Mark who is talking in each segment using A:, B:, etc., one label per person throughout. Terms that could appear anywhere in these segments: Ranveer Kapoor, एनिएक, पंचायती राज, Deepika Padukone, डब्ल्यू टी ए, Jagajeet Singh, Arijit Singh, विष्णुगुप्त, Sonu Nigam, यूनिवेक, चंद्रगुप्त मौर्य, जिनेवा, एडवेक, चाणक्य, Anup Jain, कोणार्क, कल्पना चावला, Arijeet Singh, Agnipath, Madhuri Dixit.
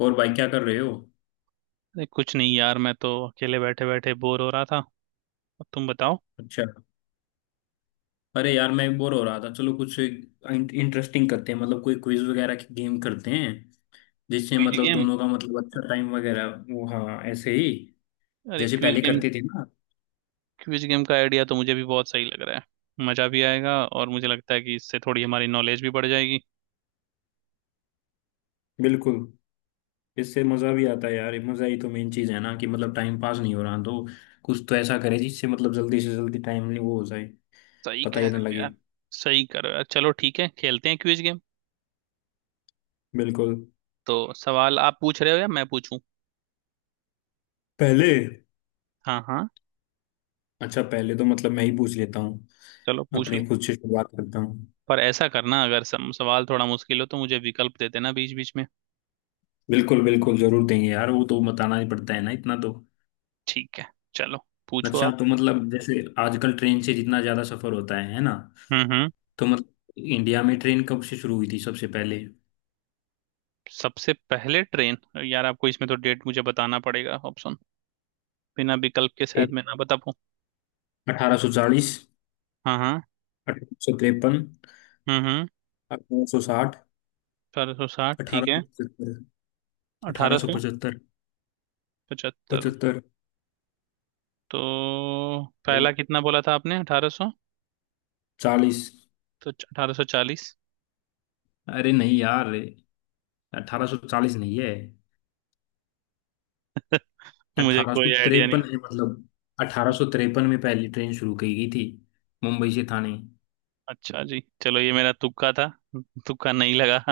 A: और भाई क्या कर रहे हो।
B: अरे कुछ नहीं यार, मैं तो अकेले बैठे बैठे बोर हो रहा था। अब तुम बताओ।
A: अच्छा। अरे यार मैं बोर हो रहा था, चलो कुछ इंटरेस्टिंग करते हैं, मतलब कोई क्विज वगैरह की गेम करते हैं। जिससे
B: क्विज
A: मतलब
B: गेम।
A: दोनों का मतलब अच्छा टाइम वगैरह वो, हाँ ऐसे ही
B: अरे
A: जैसे
B: क्विज
A: पहले
B: गेम।
A: करते थे ना।
B: क्विज गेम का आइडिया तो मुझे भी बहुत सही लग रहा है, मजा भी आएगा और मुझे लगता है कि इससे थोड़ी हमारी नॉलेज भी बढ़ जाएगी।
A: बिल्कुल। इससे मज़ा भी आता है यार, मज़ा ही तो मेन चीज़ है ना, कि मतलब टाइम पास नहीं हो रहा तो कुछ तो ऐसा करे जिससे मतलब जल्दी से जल्दी टाइम नहीं वो हो जाए,
B: सही
A: पता
B: कह
A: ही ना
B: रहे हो
A: लगे।
B: यार। सही कह रहे हो यार, चलो ठीक है, खेलते हैं क्विज गेम।
A: बिल्कुल।
B: तो सवाल आप पूछ रहे हो या मैं पूछूं?
A: पहले।
B: हाँ हाँ।
A: अच्छा पहले तो मतलब मैं ही पूछ लेता हूँ,
B: चलो पूछ
A: अपने
B: लो।
A: खुद से शुरुआत करता हूँ।
B: पर ऐसा करना, अगर सम सवाल थोड़ा मुश्किल हो तो मुझे विकल्प दे देना बीच बीच में।
A: बिल्कुल बिल्कुल, जरूर देंगे यार, वो तो बताना ही पड़ता है ना, इतना तो।
B: ठीक है। चलो। पूछो
A: अच्छा
B: आप।
A: तो मतलब जैसे आजकल ट्रेन से जितना ज्यादा सफर होता है ना,
B: हम्म।
A: तो मतलब इंडिया में ट्रेन कब से शुरू हुई थी सबसे पहले।
B: सबसे पहले ट्रेन। यार आपको इसमें तो डेट मुझे बताना पड़ेगा, ऑप्शन। बिना विकल्प के शायद मैं ना बता पाऊँ।
A: 1840।
B: हाँ हाँ।
A: 1853।
B: हम्म।
A: 1860।
B: अठारह सौ साठ
A: अठारह
B: ठीक है।
A: सौ पचहत्तर अठारह
B: अठारह
A: सौ
B: सौ
A: पचहत्तर
B: पचहत्तर।
A: पचहत्तर।
B: तो पहला कितना बोला था आपने? अठारह सौ।
A: चालीस।
B: तो अठारह सौ चालीस।
A: अरे नहीं यार, 1840 नहीं है।
B: मुझे
A: अठारह सौ
B: कोई आइडिया
A: तिरपन
B: नहीं।
A: है मतलब। 1853 में पहली ट्रेन शुरू की गई थी मुंबई से थाने।
B: अच्छा जी, चलो ये मेरा तुक्का था। तुक्का नहीं लगा।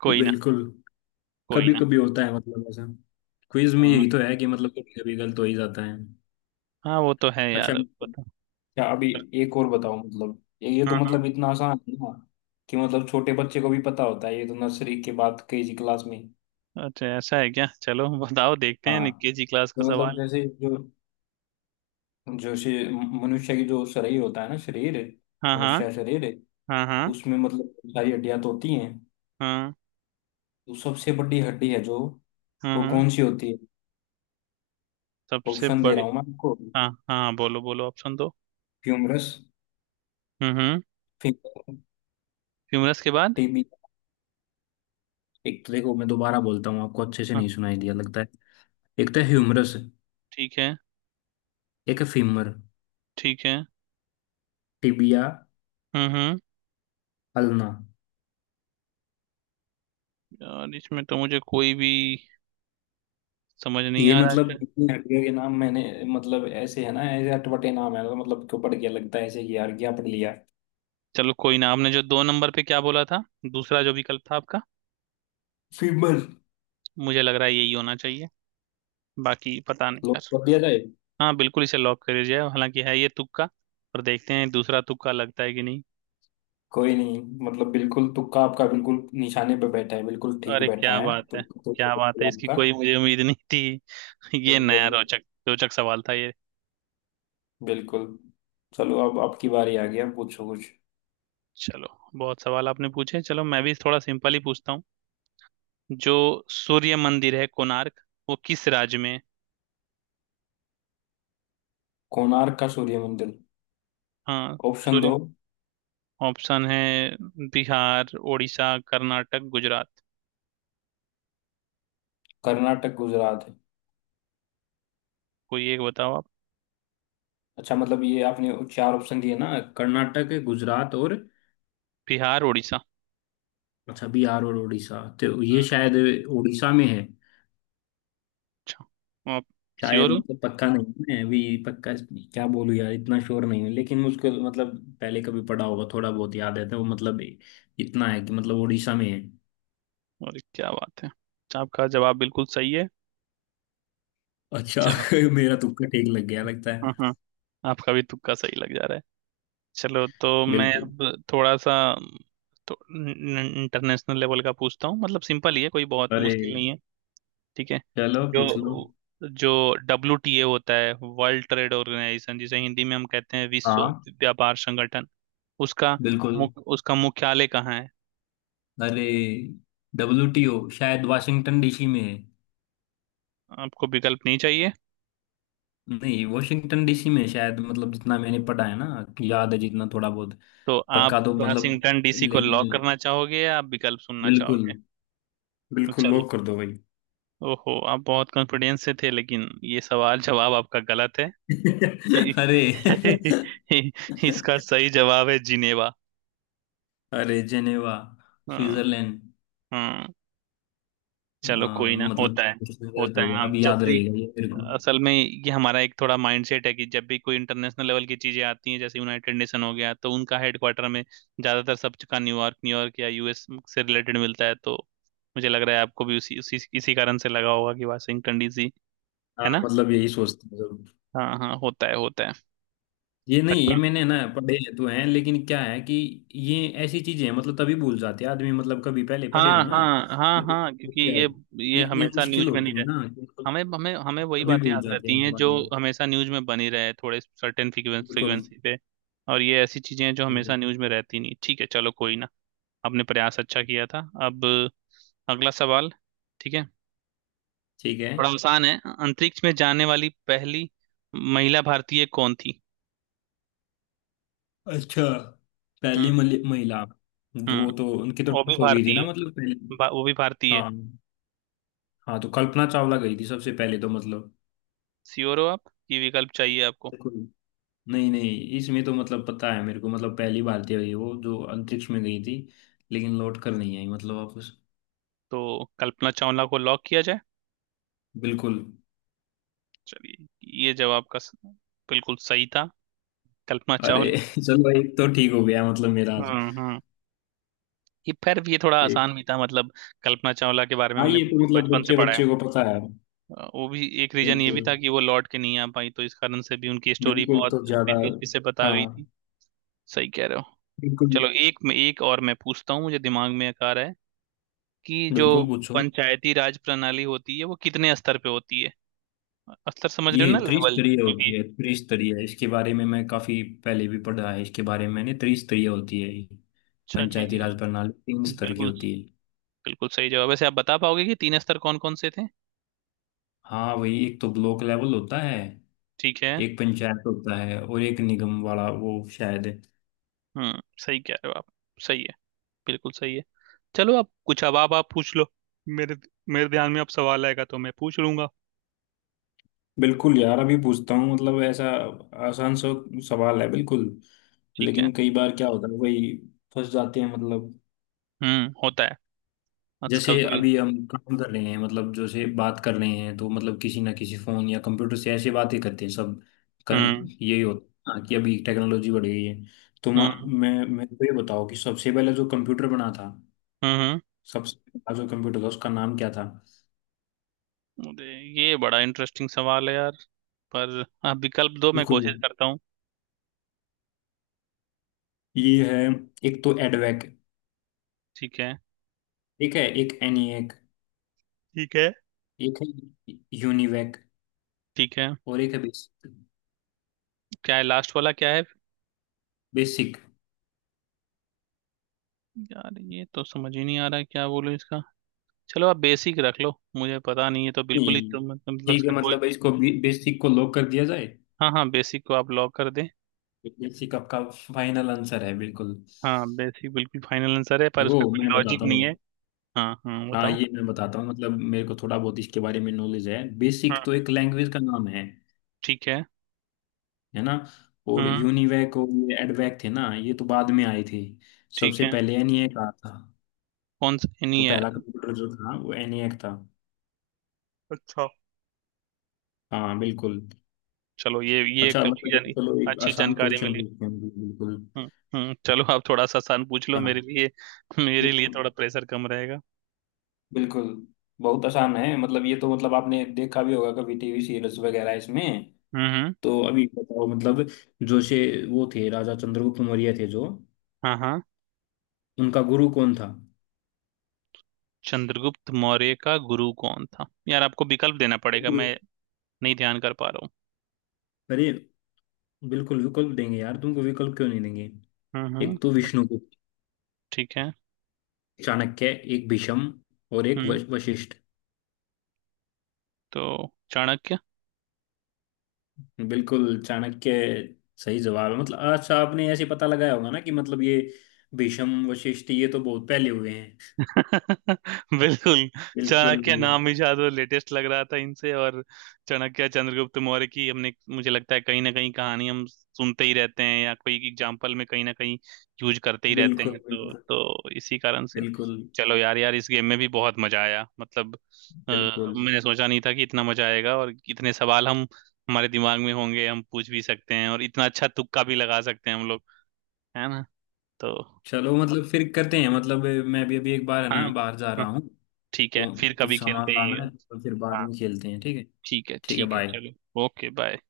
B: कोई ना।
A: बिल्कुल।
B: कोई
A: कभी
B: ना।
A: कभी होता है मतलब ऐसा। क्विज में
B: हाँ।
A: यही तो है कि मतलब कभी कभी गलत हो ही जाता है।
B: हाँ वो तो है
A: अच्छा
B: यार, बता।
A: अच्छा। अभी एक और बताओ। मतलब ये तो
B: हाँ हाँ।
A: मतलब इतना आसान है ना, कि मतलब छोटे बच्चे को भी पता होता है, ये तो नर्सरी के बाद केजी क्लास में।
B: अच्छा ऐसा है क्या? चलो बताओ देखते हैं,
A: हाँ
B: निक्की जी क्लास का
A: तो मतलब
B: सवाल।
A: जैसे जो जो शे- मनुष्य की जो शरीर होता है ना, शरीर,
B: हाँ हाँ।
A: मनुष्य का शरीर,
B: हाँ हाँ।
A: उसमें मतलब बहुत सारी हड्डियां तो होती हैं,
B: हाँ।
A: तो सबसे बड़ी हड्डी है जो, वो
B: हम्म।
A: कौन सी होती है।
B: सबसे
A: ऑप्शन दे
B: बड़ी।
A: रहा हूँ मैं आपको।
B: हाँ हाँ, बोलो बोलो, ऑप्शन दो।
A: फ्यूमरस।
B: हम्म।
A: फिंगर।
B: ह्यूमरस के बाद?
A: एक तो देखो मैं दोबारा बोलता हूँ, आपको अच्छे से
B: हाँ।
A: नहीं सुनाई दिया लगता है। एक तो
B: वो
A: ह्यूमरस।
B: ठीक है।
A: एक है फीमर।
B: ठीक है।
A: टिबिया।
B: हम्म।
A: अल्ना।
B: यार इसमें तो मुझे कोई भी समझ नहीं
A: ये
B: आ रहा है।
A: मतलब इतनी हड्डियों के नाम मैंने, मतलब ऐसे है ना ऐसे अटपटे नाम है, तो मतलब क्यों पड़ गया लगता है ऐसे कि यार क्या पढ़ लिया।
B: चलो कोई ना, आपने जो दो नंबर पे क्या बोला था, दूसरा जो विकल्प था आपका?
A: फीमर।
B: मुझे लग रहा है यही होना चाहिए। बाकी पता नहीं
A: लोग
B: यार।
A: पढ़ लिया जाए।
B: हाँ बिल्कुल, इसे लॉक कर दीजिए, हालांकि है ये तुक्का। पर देखते हैं दूसरा तुक्का लगता है कि नहीं।
A: कोई नहीं। मतलब बिल्कुल तुक्का आपका बिल्कुल निशाने पे बैठा है, बिल्कुल ठीक
B: अरे
A: बैठा
B: क्या
A: है
B: बात है।
A: तुक्का
B: क्या बात
A: तो,
B: है, इसकी
A: आपका।
B: कोई मुझे उम्मीद नहीं थी। ये नया
A: बिल्कुल।
B: रोचक रोचक सवाल था ये।
A: बिल्कुल। चलो अब आपकी बारी आ गई, अब पूछो कुछ।
B: चलो। बहुत सवाल आपने पूछे, चलो मैं भी थोड़ा सिंपल ही पूछता हूँ। जो सूर्य मंदिर है कोणार्क, वो किस राज्य में है?
A: कोणार्क का सूर्य मंदिर।
B: हाँ।
A: ऑप्शन दो।
B: सूर्य। ऑप्शन है, बिहार, उड़ीसा, कर्नाटक, गुजरात।
A: कर्नाटक गुजरात है।
B: कोई एक बताओ आप।
A: अच्छा, मतलब ये आपने चार ऑप्शन दिए ना, कर्नाटक गुजरात और।
B: बिहार उड़ीसा।
A: अच्छा बिहार और उड़ीसा, तो ये
B: हम्म।
A: शायद उड़ीसा में है।
B: अच्छा। आप
A: शायद
B: श्योर हो?
A: मतलब पक्का नहीं मैं अभी। पक्का क्या बोलूँ यार, इतना श्योर नहीं हूँ लेकिन मुझको मतलब पहले कभी पढ़ा होगा, थोड़ा बहुत याद है तो वो मतलब इतना है कि मतलब उड़ीसा में है।
B: और क्या बात है, आपका जवाब बिल्कुल सही है।
A: अच्छा।
B: चलो।
A: मेरा तुक्का ठीक लग गया लगता
B: हाँ
A: है।
B: हाँ। आपका भी तुक्का सही लग जा रहा है। चलो तो मैं
A: बिल्कुल।
B: अब थोड़ा सा। तो इंटरनेशनल लेवल का पूछता हूँ, मतलब सिंपल ही है, कोई बहुत
A: अरे।
B: मुश्किल नहीं है। ठीक है।
A: चलो
B: जो
A: पूछ लो।
B: जो डब्ल्यू टी ए होता है, वर्ल्ड ट्रेड ऑर्गेनाइजेशन, जिसे हिंदी में हम कहते हैं विश्व
A: हाँ।
B: व्यापार संगठन, उसका
A: बिल्कुल।
B: उसका मुख्यालय कहाँ है?
A: अरे WTO शायद वाशिंगटन DC में है।
B: आपको विकल्प नहीं चाहिए?
A: नहीं, वॉशिंगटन DC में शायद, मतलब जितना मैंने पढ़ा है ना, याद है जितना थोड़ा बहुत।
B: तो आप
A: पक्का तो मतलब,
B: वाशिंगटन डीसी को लॉक
A: लेकिन
B: करना चाहोगे या आप विकल्प सुनना
A: बिल्कुल,
B: चाहोगे?
A: बिल्कुल
B: चल।
A: लॉक कर दो भाई।
B: ओहो, आप बहुत कॉन्फिडेंस से थे लेकिन ये सवाल जवाब आपका गलत है।
A: अरे।
B: इसका सही जवाब है जिनेवा।
A: अरे जेनेवा।
B: हाँ।
A: स्विट्जरलैंड।
B: हाँ।
A: अ,
B: चलो कोई ना,
A: मतलब इसमें गलत
B: होता है
A: होगा
B: हम
A: अब,
B: जब
A: याद
B: भी।
A: रहेगा ये मेरे को।
B: असल में ये हमारा एक थोड़ा माइंडसेट है कि जब भी कोई इंटरनेशनल लेवल की चीजें आती हैं, जैसे यूनाइटेड नेशन हो गया, तो उनका हेडक्वार्टर में ज्यादातर सब का न्यूयॉर्क, न्यूयॉर्क या यूएस से रिलेटेड मिलता है, तो मुझे लग रहा है आपको भी उसी उसी इसी कारण से लगा होगा कि वाशिंगटन डीसी।
A: हाँ
B: है ना?
A: मतलब यही सोचते हैं।
B: हाँ हाँ, होता है होता है।
A: ये नहीं, ये
B: अच्छा।
A: मैंने ना पढ़े तो हैं, लेकिन क्या है कि ये ऐसी चीजें हैं मतलब तभी भूल जाते हैं आदमी, मतलब कभी पहले पढ़े हो
B: हाँ
A: ना।
B: हाँ हाँ हाँ, क्योंकि
A: क्या है?
B: ये
A: इतने
B: हमेशा
A: मुश्किल
B: न्यूज में
A: होते
B: नहीं।
A: हैं ना कि मतलब
B: हमें हमें हमें वही
A: तभी
B: बातें
A: भूल
B: याद
A: जाते हैं
B: रहती
A: इनके
B: हैं जो
A: बारे में।
B: हमेशा न्यूज में बनी रहे थोड़े सर्टेन
A: बिल्कुल।
B: फ्रीक्वेंसी पे। और ये ऐसी चीजें हैं जो
A: बिल्कुल।
B: हमेशा न्यूज में रहती नहीं। ठीक है, चलो कोई ना। आपने प्रयास अच्छा किया था। अब अगला सवाल। ठीक है।
A: ठीक है।
B: थोड़ा आसान है। अंतरिक्ष में जाने वाली पहली महिला भारतीय कौन थी?
A: अच्छा। पहली
B: हम्म।
A: महिला। वो
B: हम्म
A: तो उनकी तो
B: वो भी
A: डेथ हो गई थी ना
B: भारतीय।
A: मतलब पहले।
B: वो भी भारतीय।
A: हाँ। हाँ तो कल्पना चावला गई थी सबसे पहले तो मतलब।
B: श्योर हो आप? ये विकल्प चाहिए आपको?
A: बिल्कुल। नहीं नहीं, इसमें तो मतलब पता है मेरे को, मतलब पहली भारतीय हुई वो जो अंतरिक्ष में गई थी, लेकिन लौट कर नहीं आई मतलब वापस।
B: तो कल्पना चावला को लॉक किया जाए?
A: बिल्कुल।
B: चलिए, ये जवाब का स- बिल्कुल सही था। कल्पना
A: अरे
B: चावला।
A: चलो एक तो ठीक हो गया मतलब मेरा आज।
B: हम्म। ये फिर भी ये थोड़ा आसान
A: एक-
B: भी था, मतलब कल्पना चावला के बारे में
A: हाँ
B: हमने
A: ये तो
B: बहुत
A: मतलब
B: बचपन से
A: बच्चे
B: पढ़ा है।
A: बच्चे को पता है।
B: वो भी एक रीजन ये भी
A: बिल्कुल।
B: था कि वो लौट के नहीं आ पाई तो इस कारण से भी उनकी स्टोरी
A: बिल्कुल
B: बहुत
A: तो ज्यादा।
B: दिलचस्पी से बता
A: हाँ।
B: गई थी। सही कह रहे हो।
A: बिल्कुल।
B: चलो एक में एक और मैं पूछता हूँ, मुझे दिमाग में एक आ रहा है। कि जो
A: बिल्कुल पूछो।
B: पंचायती राज प्रणाली होती है, वो कितने स्तर पे होती है? स्तर समझ
A: ये
B: रहे हो ना, लेवल।
A: त्रिस्तरीय होती
B: क्योंकि।
A: है, त्रिस्तरीय, इसके बारे में मैं काफी पहले भी पढ़ा है, इसके बारे में मैंने, त्रिस्तरीय होती है ये।
B: अच्छा जी।
A: पंचायती राज प्रणाली तीन स्तर की
B: बिल्कुल,
A: होती है।
B: बिल्कुल सही जवाब। वैसे आप बता पाओगे कि तीन स्तर कौन कौन से थे?
A: हाँ वही, एक तो ब्लॉक लेवल होता है,
B: ठीक है।
A: एक पंचायत होता है, और एक निगम वाला वो शायद है।
B: हम्म, सही कह रहे हो आप। सही है। बिल्कुल सही है। चलो अब कुछ, अब आप पूछ लो। मेरे मेरे ध्यान में अब सवाल आएगा तो मैं पूछ लूंगा।
A: बिल्कुल यार अभी पूछता हूँ, मतलब ऐसा आसान सा सवाल है बिल्कुल,
B: ठीक है।
A: लेकिन कई बार क्या होता है, वही फंस जाते हैं मतलब।
B: होता है। आज
A: जैसे
B: कभी कभी।
A: अभी हम काम कर रहे हैं, मतलब जैसे बात कर रहे हैं तो मतलब किसी ना किसी फोन या कंप्यूटर से ऐसे बातें करते हैं सब।
B: हम्म
A: यही होता है कि अभी टेक्नोलॉजी बढ़ गई है, तो मा-
B: हम्म।
A: मैं तो ये बताओ कि सबसे पहले जो कंप्यूटर बना था,
B: हम्म।
A: सबसे पहला जो कंप्यूटर था, उसका नाम क्या था।
B: अरे, ये बड़ा इंटरेस्टिंग सवाल है यार। पर आप विकल्प दो, मैं
A: बिल्कुल।
B: कोशिश करता हूँ।
A: ये है, एक तो एडवेक।
B: ठीक है।
A: ठीक है, एक एनिएक।
B: ठीक है।
A: एक है यूनिवेक।
B: ठीक है।
A: और एक है बेसिक।
B: क्या है लास्ट वाला, क्या है?
A: बेसिक।
B: यार ये तो समझ ही नहीं आ रहा है, क्या बोलूं इसका? चलो आप बेसिक रख लो, मुझे पता नहीं है तो बिल्कुल ही
A: नहीं,
B: तो मतलब
A: ठीक है
B: इसका कोई।
A: मतलब इसको, बेसिक को लॉक कर दिया जाए।
B: हाँ हाँ, बेसिक को आप लॉक कर दें।
A: बेसिक आपका फाइनल आंसर है बिल्कुल।
B: हाँ बेसिक बिल्कुल फाइनल आंसर है, पर
A: देखो
B: उसका कोई
A: मैं
B: लॉजिक
A: बताता हूँ।
B: नहीं है। हाँ हाँ
A: हाँ
B: बताओ।
A: ये मैं बताता हूँ, मतलब मेरे को थोड़ा बहुत इसके बारे में नॉलेज है। बेसिक
B: हाँ।
A: तो एक लैंग्वेज का नाम है
B: ठीक है।
A: है ना, और
B: हम्म।
A: यूनिवेक और ये एडवेक थे ना, ये तो बाद में आए थे।
B: ठीक
A: सबसे
B: है।
A: पहले एनिएक आया था,
B: कौन सा नहीं
A: तो
B: है?
A: पहला कंप्यूटर जो था वो एनिएक था।
B: अच्छा।
A: हाँ बिल्कुल।
B: चलो ये
A: अच्छा
B: एक अच्छी
A: मतलब
B: जानी
A: चलो एक
B: अच्छी
A: आसान
B: जानकारी
A: क्वेश्चन
B: मिली।
A: पूछते हैं। बिल्कुल।
B: हम्म हम्म। चलो आप थोड़ा सा आसान पूछ लो
A: हाँ।
B: मेरे लिए। मेरे
A: एक।
B: लिए थोड़ा प्रेशर कम रहेगा।
A: बिल्कुल। बहुत आसान है, मतलब ये तो मतलब आपने देखा भी होगा कभी टीवी सीरीज वगैरह इसमें।
B: हम्म।
A: तो अभी बताओ मतलब, जो से वो थे राजा चंद्रगुप्त मौर्य थे जो,
B: हाँ हाँ।
A: उनका गुरु कौन था।
B: चंद्रगुप्त मौर्य का गुरु कौन था? यार आपको विकल्प देना पड़ेगा,
A: बिल्कुल।
B: मैं नहीं ध्यान कर पा रहा हूँ।
A: अरे बिल्कुल विकल्प देंगे यार, तुमको विकल्प क्यों नहीं देंगे। एक तो
B: हम्म।
A: विष्णुगुप्त।
B: ठीक है।
A: चाणक्य। एक भीष्म। और एक
B: हम्म।
A: वशिष्ठ।
B: तो चाणक्य।
A: बिल्कुल चाणक्य सही जवाब है। मतलब अच्छा आपने ऐसे पता लगाया होगा ना कि मतलब ये भीष्म वशिष्ठ ये तो बहुत पहले हुए हैं।
B: बिल्कुल।
A: बिल्कुल।
B: चाणक्य नाम ही शायद वो लेटेस्ट लग रहा था इनसे, और चाणक्य चंद्रगुप्त मौर्य की हमने, मुझे लगता है कहीं ना कहीं कहानी हम सुनते ही रहते हैं या कोई एग्जाम्पल में कहीं ना कहीं यूज करते ही रहते
A: बिल्कुल।
B: हैं, तो
A: बिल्कुल।
B: तो इसी कारण से।
A: बिल्कुल।
B: चलो यार। यार इस गेम में भी बहुत मजा आया, मतलब
A: बिल्कुल।
B: मैंने सोचा नहीं था कि इतना मजा आएगा और इतने सवाल हम हमारे दिमाग में होंगे, हम पूछ भी सकते हैं और इतना अच्छा तुक्का भी लगा सकते हैं हम लोग। है ना? तो।
A: चलो मतलब फिर करते हैं, मतलब मैं भी अभी एक बार है
B: हाँ।
A: ना बाहर जा
B: हाँ,
A: रहा हूँ,
B: ठीक है
A: तो
B: फिर
A: कुछ
B: कभी खेलते
A: सामान
B: हैं ये।
A: लाना है, तो फिर बाद
B: हाँ,
A: में खेलते हैं ठीक है।
B: ठीक है
A: ठीक है
B: ठीक है।
A: बाय।
B: चलो ओके बाय।